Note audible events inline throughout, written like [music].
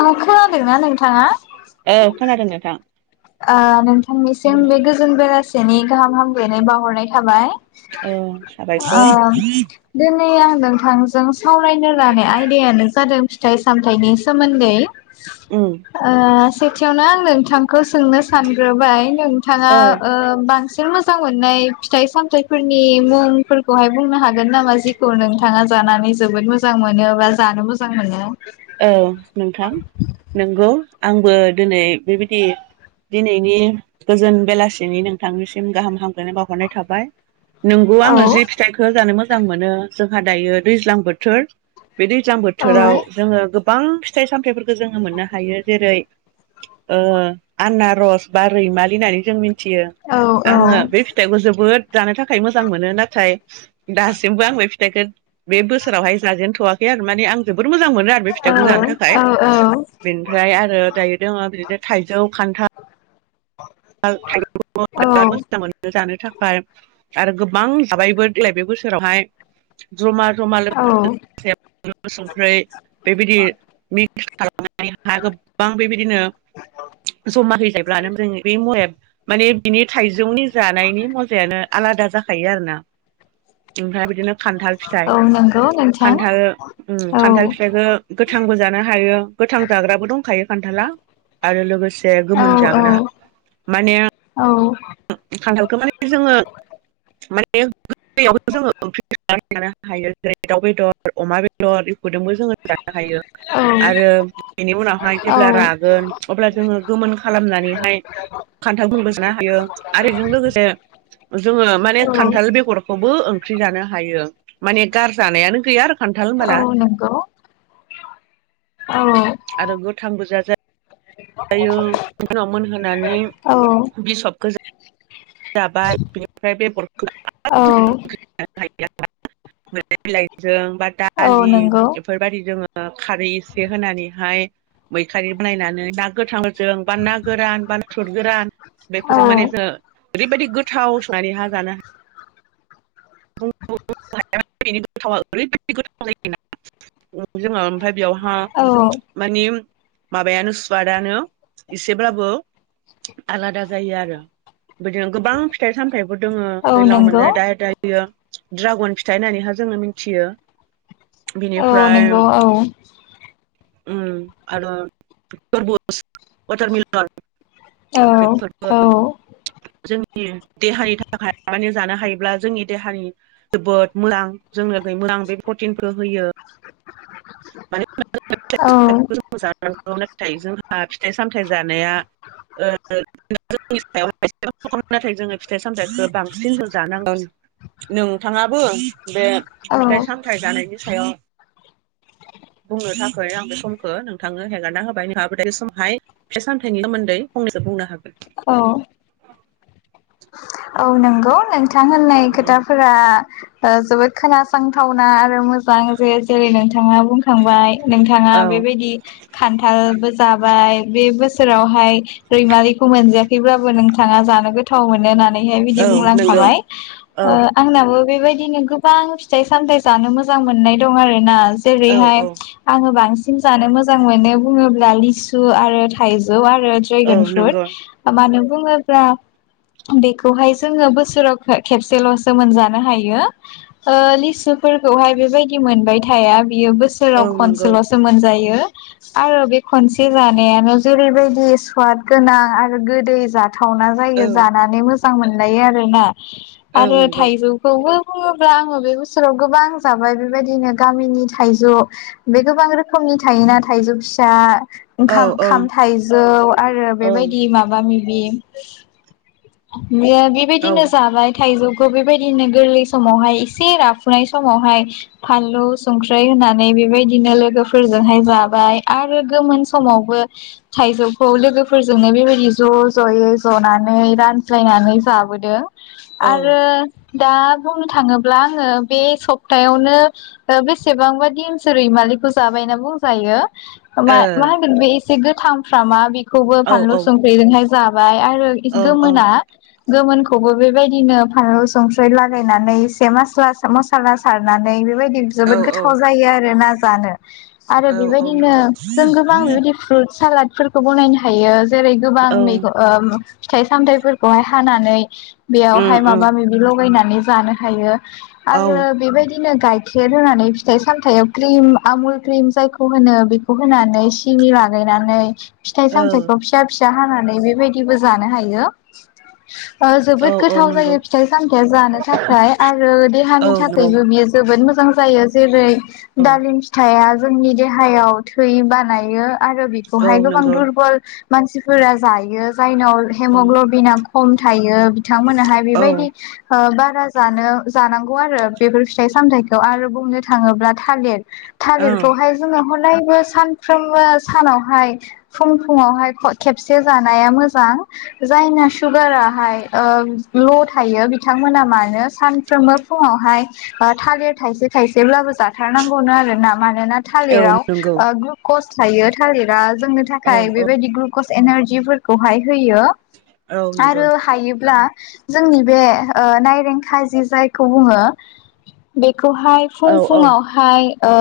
औ खोनादोंना नोंथाङा औ खोनादों नोंथां ओ नोंथांनिसिम बे गोजोन बेला सेनि गाहाम हामलानाय बाहरनाय थाबाय औ ओ साबायखर [unintelligible] आं नोंथांजों सावरायनो लानाय आयदायानो जादों फिथाइ सामथाइनि सोमोन्दै उम ओ एसेयावनो आं नोंथां खौ सोंनो सानग्रोबाय नोंथाङा औ ओ बांसिन मोज जां मोननाय फिथाइ सामथाइफोरनि मुंफोरखौहाय बुंनो हागोन नामा जेखौ नोंथाङा जानानै जोबोद मोजां मोनो बा जानो मोजां मोनो। औ नोंथां नोंगौ। आंबो दोनै बेबायदि दिनैनि गोजोन बेलासिनि नोंथांनिसिम गाहाम हाम लायनाय बावहरनाय थाबाय नोंगौ औ आंङो जि फिथाइखौ जानो मोज जां मोनो जोंहा दायो दैज्लां बोथोर। बे दैज्लां औ बोथोराव जोंङो गोबां फिथाइ सामथायाइफोरखौ जोंङो मोननो हायो जेरै ओ आनना रस बा रैमालि होनानै जों मि थियो औ आंङो बे फिथाइखौ जोबोद जानो थाखाय मोजां मोनो नाथाय दासिमबो आं बे फिथाइखो बे बोसोरावहाय जाजेनथ'वाखै आरो माने आं जोबोद मोजां मोनो आरो बे औ फिथाइखौ जानो थाखाय औ औ बेनिफ्राय आरो दायो दङ बिदिनो थाइजौ, खान्थाल [unintelligible] दङ औ बिराद मोजां मोनो जानो। थाखाय आरो गोबां जाबायबो देग्लाय बे बोसोरावहाय। जमा जमा औ [unintelligible] संख्रै बेबायदि मि फालौ [unintelligible] हा गोबां बेबायदिनो जमा होजायोब्लानो जों माने बिनि थाइजौनि जानायनि मजायानो आलादा जाखायो आरोना ओमफ्राय बिदिनो खान्थाल फिथाइ, औ नंगौ नोंथां खान्थाल उम औ खान्थाल फिथाइखो गोथांबो जानो हायो गोथां जाग्राबो दंखायो। खान्थाला आरो लोगोसे से औ गोमोन जाग्रा। माने औ औ। खान्थालखौ माने जोंङो माने बे गोरलैआव जोंङो ओंख्रि [unintelligible] जानो हायो जेरै दाउ बेदर अमा बेदर बेफोरजोंबो जोंङो जानो हायो आरो बेनि उनावहाय औ जेब्ला रागोन अब्ला जोङो गोमोन खालामनानैहाय खान्थालफोरबो जानो हायो। आरो बेजों लोगोसे जोङो माने औ खान्थाल बेगरखौबो ओंख्रि जानो हायो। माने गार जानायानो गैया आर खान्थाल औ होनबोला नंगौ औ आरो गोथांबो जाजायो। आमफायो उनाव मोनहोनानै औ बिखबखौ जाबाय, बेनिफ्राय बेगरखौ औ [unintelligible] [unintelligible] लाइ बिलाइ जों बा औ दालि नंगौ बेफोरबायदि जोङो ओ खारै एसे होनानैहाय मैखारि बानायनानै ना गोथांफोर जों बा ना गोरान, बा नाथुर गोरान औ बेफोरजों माने जों ओरैबादि गोथाव संनानै हा जानो [unintelligible] गोथावा ओरैबादि गोथाव जायोना जोङो ओमफ्राय बियावहा औ मानि माबायानो सुवाटानो एसेब्लाबो आलादा जायो आरो। बिदिनो गोबां फिथाइ सामथायबो दङो औ दैलांआव नंगौ मोननाय दाय दाय यो द्रागन फिथाइ होननानैहा जोङो मिथियो। औ बिनिफ्राय नोंगौ औ। उम आरो टरबुस वाटार मिलन औ बेफोरबो जोंनि देहानि थाखाय माने जानो हायो ब्ला जोंनि देहानि जोबोद मोजां। जोंनो बे मोजां बे प्रटिनखौ होयो। [unintelligible] फिथाइ सामथाय जानाया ओ जोंनि सायाव [unintelligible] नाथाय जोङो फिथाइ सामथायाइखौ बांसिनसो जानांगौ, नोंथाङाबो बे औ फिथाइ सामथाय जानायनि सायाव बुंनो थाखाय आं बे समखौ नोंथांनो हेगारना होबाय। नोंथांआबो बे समावहाय फिथाइ सामथाइनि सोमोन्दै फंनैसो बुंनो हागोन। औ। [inaudible] औ नोंगौ। नोंथां होननाय खोथाफोरा ओ जोबोद खोनासंथावना आरो मोजां जे जेरै नोंथाङा बुंखांबाय नोंथाङा औ बेबादि खान्थालबो जाबाय बे बोसोरावहाय रैमालिखौ मोनजायाखैब्लाबो नोंथाङा जानो गोथाव मोनो होनानै जे बिदि औ नंगौ बुंलांखाबाय औ ओ आंनाबो बेबायदिनो गोबां फिथाइ सामथाय जानो मोजां मोननाय दं आरो ना औ जेरैहाय औ आंङो बांसिन जानो मोजां मोनो बुंङोब्ला लिसु आरो थाइजौ आ रो औ द्रेगोन नंगौ फ्रुथ ओ मानो बुंङोब्ला बे खौहाय जोंङो बोसोराव खेबसेल'सो मोनजानो हायो ओ लिसुफोरखौहाय बेबायदि मोनबाय थाया। बियो औ बोसोराव नंगौ खनसेल'सो मोनजायो। आरो बे खनसे जानायानो जेरैबायदि स्वाद गोनां आरो गोदै जा थावना औ जायो जानानै मो मोजां मोनलायो आरो ना। औ आरो नंगौ थाइजौखौबो बुंङोब्ला आंङो बे बोसोराव गोबां जाबाय बेबायदिनो गामिनि थाइजौ बे गोबां रोखोमनि थायोना थाइजौ फिसा औ औ ओंखाम-खाम थाइजौ आरो औ बेबायदि माबा बे बि औ बेबायदिनो जाबाय थाइजौ बेबायदिनो गोरलै समावहाय एसे राफुनाय समावहाय फानलु संख्रि होनानै बेबायदिनो लोगोफोरजोंहाय जाबाय आरो गोमोन समावबो थाइजौखौ लोगोफोरजोंनो बेबायदि ज' ज'यै जनानै रान ज्लायनानै जाबोदों ओ आरो दा बुंनो थाङोब्ला आंङो बे सप्तायावनो बेसेबांबा दिनसो रैमालिखौ जाबायना बुंजायो। औ मा मा होनगोन बे एसे गोथां फ्रामा बि खौबो औ फानलु संख्रिजोंहाय जाबाय आरो औ औ गोमोना गोमोनखौबो बेबायदिनो फानलु संख्रि लागायनानै एसे मासला मसला सारनानै बे बबायदि औ जोबोद गोथाव जायो आरो ना। जानो आरो औ बेबायदिनो नंगौ जों गोबां बेबायदि फ्रुट सालाद फोरखौ बनायनो हायो। जेरै गोबां औ मैगं ओम फिथाय सामथाय फोर खौहाय हानानै उम बेयावहाय उम माबा मिबि लगायना नानै जानो हायो। औ आरो बेबायदि बिदिनो गाइखेर होनानै फिथाइ सामथायाइाव क्रिम आमुल क्रिम जायखौ होनो बेखौ होनानै सिनि लागायनानै फिथाइ औ सामथायखौ फिसा फि सा हानानै बेबायदिबो जानो हायो। ओ जोबोद औ औ गोथाव नंगौ जायो फिथाइ सामथाइया जानो थाखाय आरो देहानि औ नंगौ थाखायबो बियो जोबोद मो मोजां जायो जेरै औ दालिम फिथाया जोंनि देहायाव थै बानायो आरो औ बेखौहाय गोबां नंगौ दुरबल मानसिफोरा जायो जायनाव औ हेमग्ल'बिना खम थायो बिथांमोनाहाय बेबायदि औ ओ बा बारा जानो जानांगौ आरो बेफोर फिथाइ सामथाइखौ आरो बुंनो थाङोब्ला थालिर थालिरखौहाय जोङो हदायबो सानफ्रोमबो सानावहाय फुं फुुंङावहाय खेबसे जानाया मोजां जायना सुगाराहाय ल' थायो बिथांमोना मानो सानफ्रोमबो फुङावहाय थालिर थाइसे थाइसेब्लाबो जाथारनांगौनो आरोना मानोना औ थालिराव नंगौ ओ ग्लुकस थायो थालिरा जोंनो औ थाखाय औ बेबायदि ग्रुखस एनारजिफोरखौहाय होयो औ नंगौ आरो हायोब्ला जोंनि बे ओ नाइरें खाइजिर जायखौ बुङो बे खौहाय औ फुं औ फुुंङावहाय ओ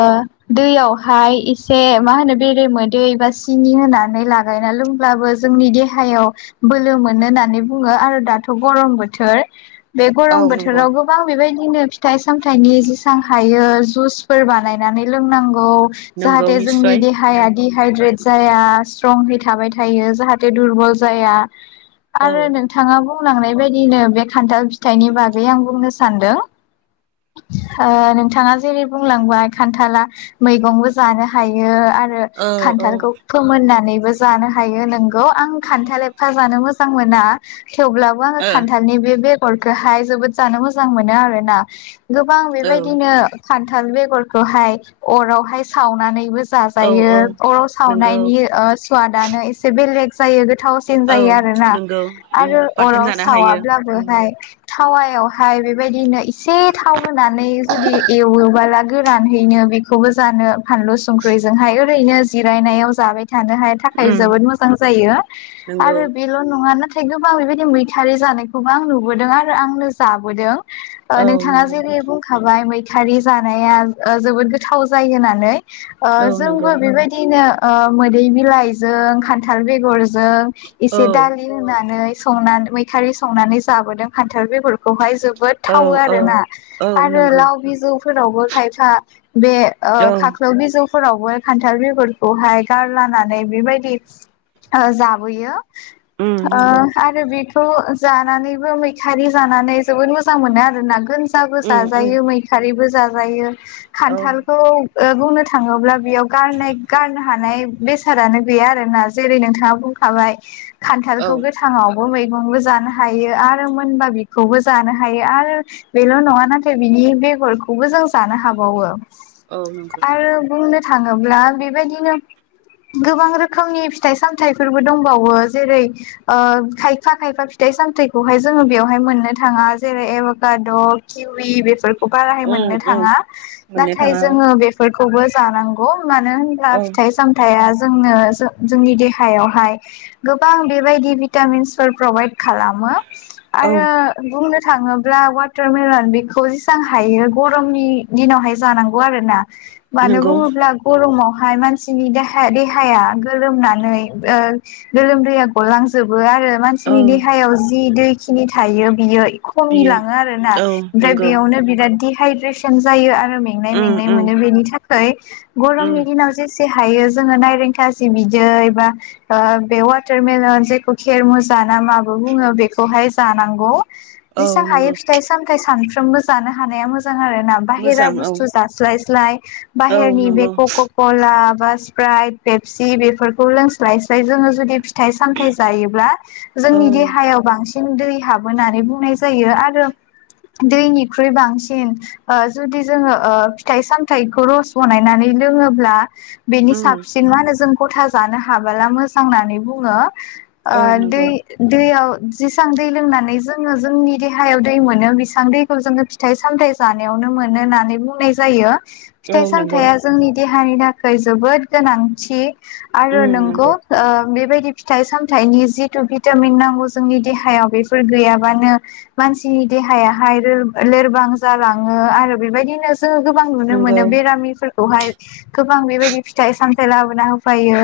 दैयावहाय एसे मा होनो बेरेमोदै एबा सिनि होनानै लागायना लोंब्लाबो जोंनि देहायाव बोलो मो होननानै बुङो आरो दाथ' गरम बोथोर बे औ गरम नंगौ बोथोराव गोबां बेबायदि दिनो फिथाइ सामथाइनि जेसां हायो जुसफोर बानायनानै लोंनांगौ नंगौ जाहाथे जोंनि निस्सय देहाया दिहाइद्रेट जाया स्ट्रंहै थाबाय थायो जाहाथे दुरबल जाया औ आरो नोंथाङाबो बुंलांनाय बायदिनो बे खान्थाल फिथाइनि बागै आं बुंनो सानदों ओ नोंथाङा जेरै बुंलांबाय खान्थाला मैगंबो जानो हायो आरो रो औ ओ खान्थालखौ फोमोननानै बो जानो हायो नोंगौ आं खान्थाल एफा जानो मोजां मोजां मोना थेवब्लाबो आङो औ खान्थालनि बे गरखोहाय जोबोद जानो मोजां मोनो आरो ना गोबां बेबायदिनो खान्थाल बेगरखौहाय अरावहाय सावनानैबो औ जाजायो औ अराव नंगौ सावनायनि ओ स्वादानो एसे बेलेग जायो। थावसिन औ जायो आरो ना? नंगौ उम आरो बाथोन अराव जानो हायो उम सावाब्लाबोहाय थावायाव हाय बेबायदिनो एसे थाव होनानै जुदि एवोबोला गोरानहैनो बेखौबो जानो फानलु संख्रिजोंहाय ओरैनो जिरायनायाव जाबाय थाखाय उम जोबो मोजां जायो। नंगौ आरो बेल' नङा नाथाय गोबां बेबायदि मैथारि जानायखौबो आं नुबोदों आरो आंनो जाबोदों। ओ औ नोंथाङा नंगौ जेरै बुंखाबाय मै मैथारि जानाया ओ जोबोद गोथाव जायो होननानै। ओ औ नंगौ जोंबो बेबायदिनो ओ मोदै बिलाइजों खान्थाल बेगर जों औ इसे दालि होननानै संना मैथारि संनानै जाबोदों फान्थाल बेफोरखौहाय जो बोद औ थावो औ आरोना। औ आरो नंगौ लाव बिजौ फोरावबो खायफा बे ओ औ खाख्लायाव बिजौ फोरावबो खान्थाल बिरखौहाय गारलानानै बेबायदि ओ जाबोयो। उम ओ नंगौ आरो बि खौ जानानैबो मैथारि जानानै जोबोद मोजां मोनो आरो ना गो जाबो उम उम जायो मैखारिबो जा जायो। औ खान्थालखौ ओ बुंनो थाङोब्ला बेयाव गारनाय गारनो हानाय बेसादानो गैया आरोना जेरै नोंथाङा बुंखाबाय। औ खान्थालखौ गोथाङाव बो मैगंबो जानो हायो आरो मोनबा बेखौबो जानो हायो आरो बेल' नङा नाथाय बिनि बेगरखौबो जों जानो हाबावो। औ नंगौ आरो बुंनो थाङोब्ला बेबायदिनो गोबां रोखोमनि फिथाइ सामथायफोरबो दं बावो जेरै खायफा खायफा फिथाइ सामथखौहाय जोङो बेयावहाय मोननो थाङा जेरै एबाकादग किउ इ बेफोरखौ बाराय उम मोननो उम थाङा मोननो नाथाय थाङा जोंङो बेफोर खौबो जानांगौ मानो होनब्ला औ फिथाइ सामथाइया जोंनो जोंनि देहायावहाय गोबां बेबायदि भिटामिन्सफोर प्रभाइद खालामो। औ आरो बुंनो थाङोब्ला वाटारमेलन बेखौ जेसां हायो गरमनि दिनावहाय जानांगौ आरो। मानो नंगौ बुङोब्ला गरमाव हाय मानसिनि देहा-देहाया गोलोमनानै ओ गोलोमदैया गलांजो बो आरो औ मानसिनि देहायाव जि दै बेखिनि थायो बियो खमि बियो लाङो आरोना। औ ओमफ्राय नंगौ बेयावनो बिराद दे हाइद्रेसोन जायो आ रो मेंनाय उम मेंनाय उम मोनो बेनि था खै उम गरमनि दिनाव जेसे से हायो जोङो नायरेंखाजि बिदै बा ओ बे वाटारमेलन जायखौ खेरमुजा ना माबो बुङो बेखौहाय जानांगौ। औ जेसां हायो नंगौ फिथाइ सामथाइ साम फ्रोमबो जानो हानाया मोजां आरोना बाहेरा मोजां औ बुस्थु जास्लाय स्लाय। औ बाहेरनि बे नंगौ कक'कला बा सिप्राइट, पेपसि बेफोरखौ लोंस्लाय स्लाय जोङो जुदि फिथाइ सामथाइ जायोब्ला औ जोंनि देहायाव बांसिन दै हाबो होननानै बुंनाय यो। आरो दैनिख्रुइ बांसिन ओ जुदि जोङो फिथाइ सामथाइखौ रस बानायनानै लोङोब्ला बेनि उम साबसिन मा होनो जों गथा जानो हाबाला मो जां नानै बुङो। ओ औ दै नंगौ दैआव जेसां दै लोंनानै जोङो जोंनि देहायाव दै मोनो बिसान दैखौ जोङो फिथाइ सामथाइ जानायावनो मोनो होननानै बुंनाय जायो। औ फिथाइ नंगौ सामथाइया जोंनि दे दहानि थाखाय जोबोद गोनांथि। आरो उम नोंगौ नंगौ ओ बेबायदि फिथाइ सामथाइनि जिथु भिटामिन नांगौ जोंनि देहायाव बेफोर गैयाबानो मानसिनि देहायाहाय लोर लोरबां जालांङो आरो बेबायदिनो जोंङो गोबां नुनो नंगौ मोनो बेरामिफोर खौ हाय गोबां बेबायदि फिथाइ सामथाइ लाबोना होफैयो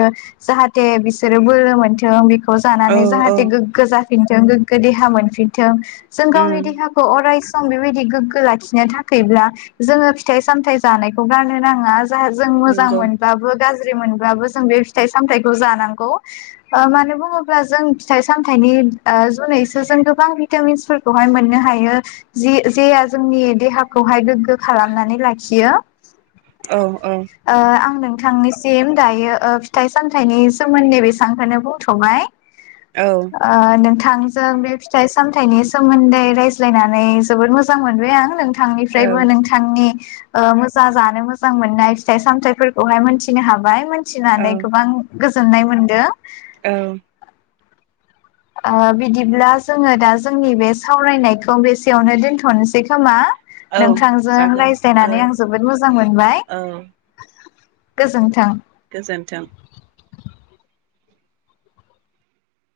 जाहाथ थे बिसोरो बोलो मोनथों बिखौ खौ औ जानानै औ जाहाथे गोग्गो जाफिनथों जों गोग्गो देहा मोनफिनथों जों उम गावनि देहाखौ अराय सम बेबायदि गोग्गो लाखिनो थाखायब्ला जोंङो फिथाइ-सामथाइ जानायखौ गारनो नांङा। जा जों मोजां नंगौ मोनब्लाबो गाज्रि मोनबाबो जों बे फिथाइ-सामथाइ खौ जानांगौ ओ मानो बुंङोब्ला जों फिथाइ-सामथाइनि ओ जुनैसो जों गोबां भिटामिन्सफोरखौहाय मोननो हायो जे जेया जोंनि देहाखौहाय गोग्गो खालामनानै लाखियो। औ औ ओ आं नों थां निसिम दायो ओ फिथाइ-साम फिथायनि सोमोन्दै बेसांखौनो बुंथ'बाय। औ आ नों थां जों बे फिथाइ-सामथाइनि सोमोन्दै रायज्लायनानै जोबोद मोजां मोनबाय आं नों नोंथां औ निफ्रायबो नोंथांनि ओ मोजां जानो मोजां मोननाय फिथाइ-सामथायाइफोरखौहाय मोनथिनो हाबाय औ मिथिनानै गोबां गोजोननाय मोनदों। औ ओ बिदिब्ला जोंङो दा जोंनि बे सावरायनायखौ बेसेयावनो दोन्थ'नोसै खोमा? औ नोंथांजों जागोन औ रायज्लायनानै आं जोबोद मोजां मोनबाय औ गोजोन्थों। गोजोन्थों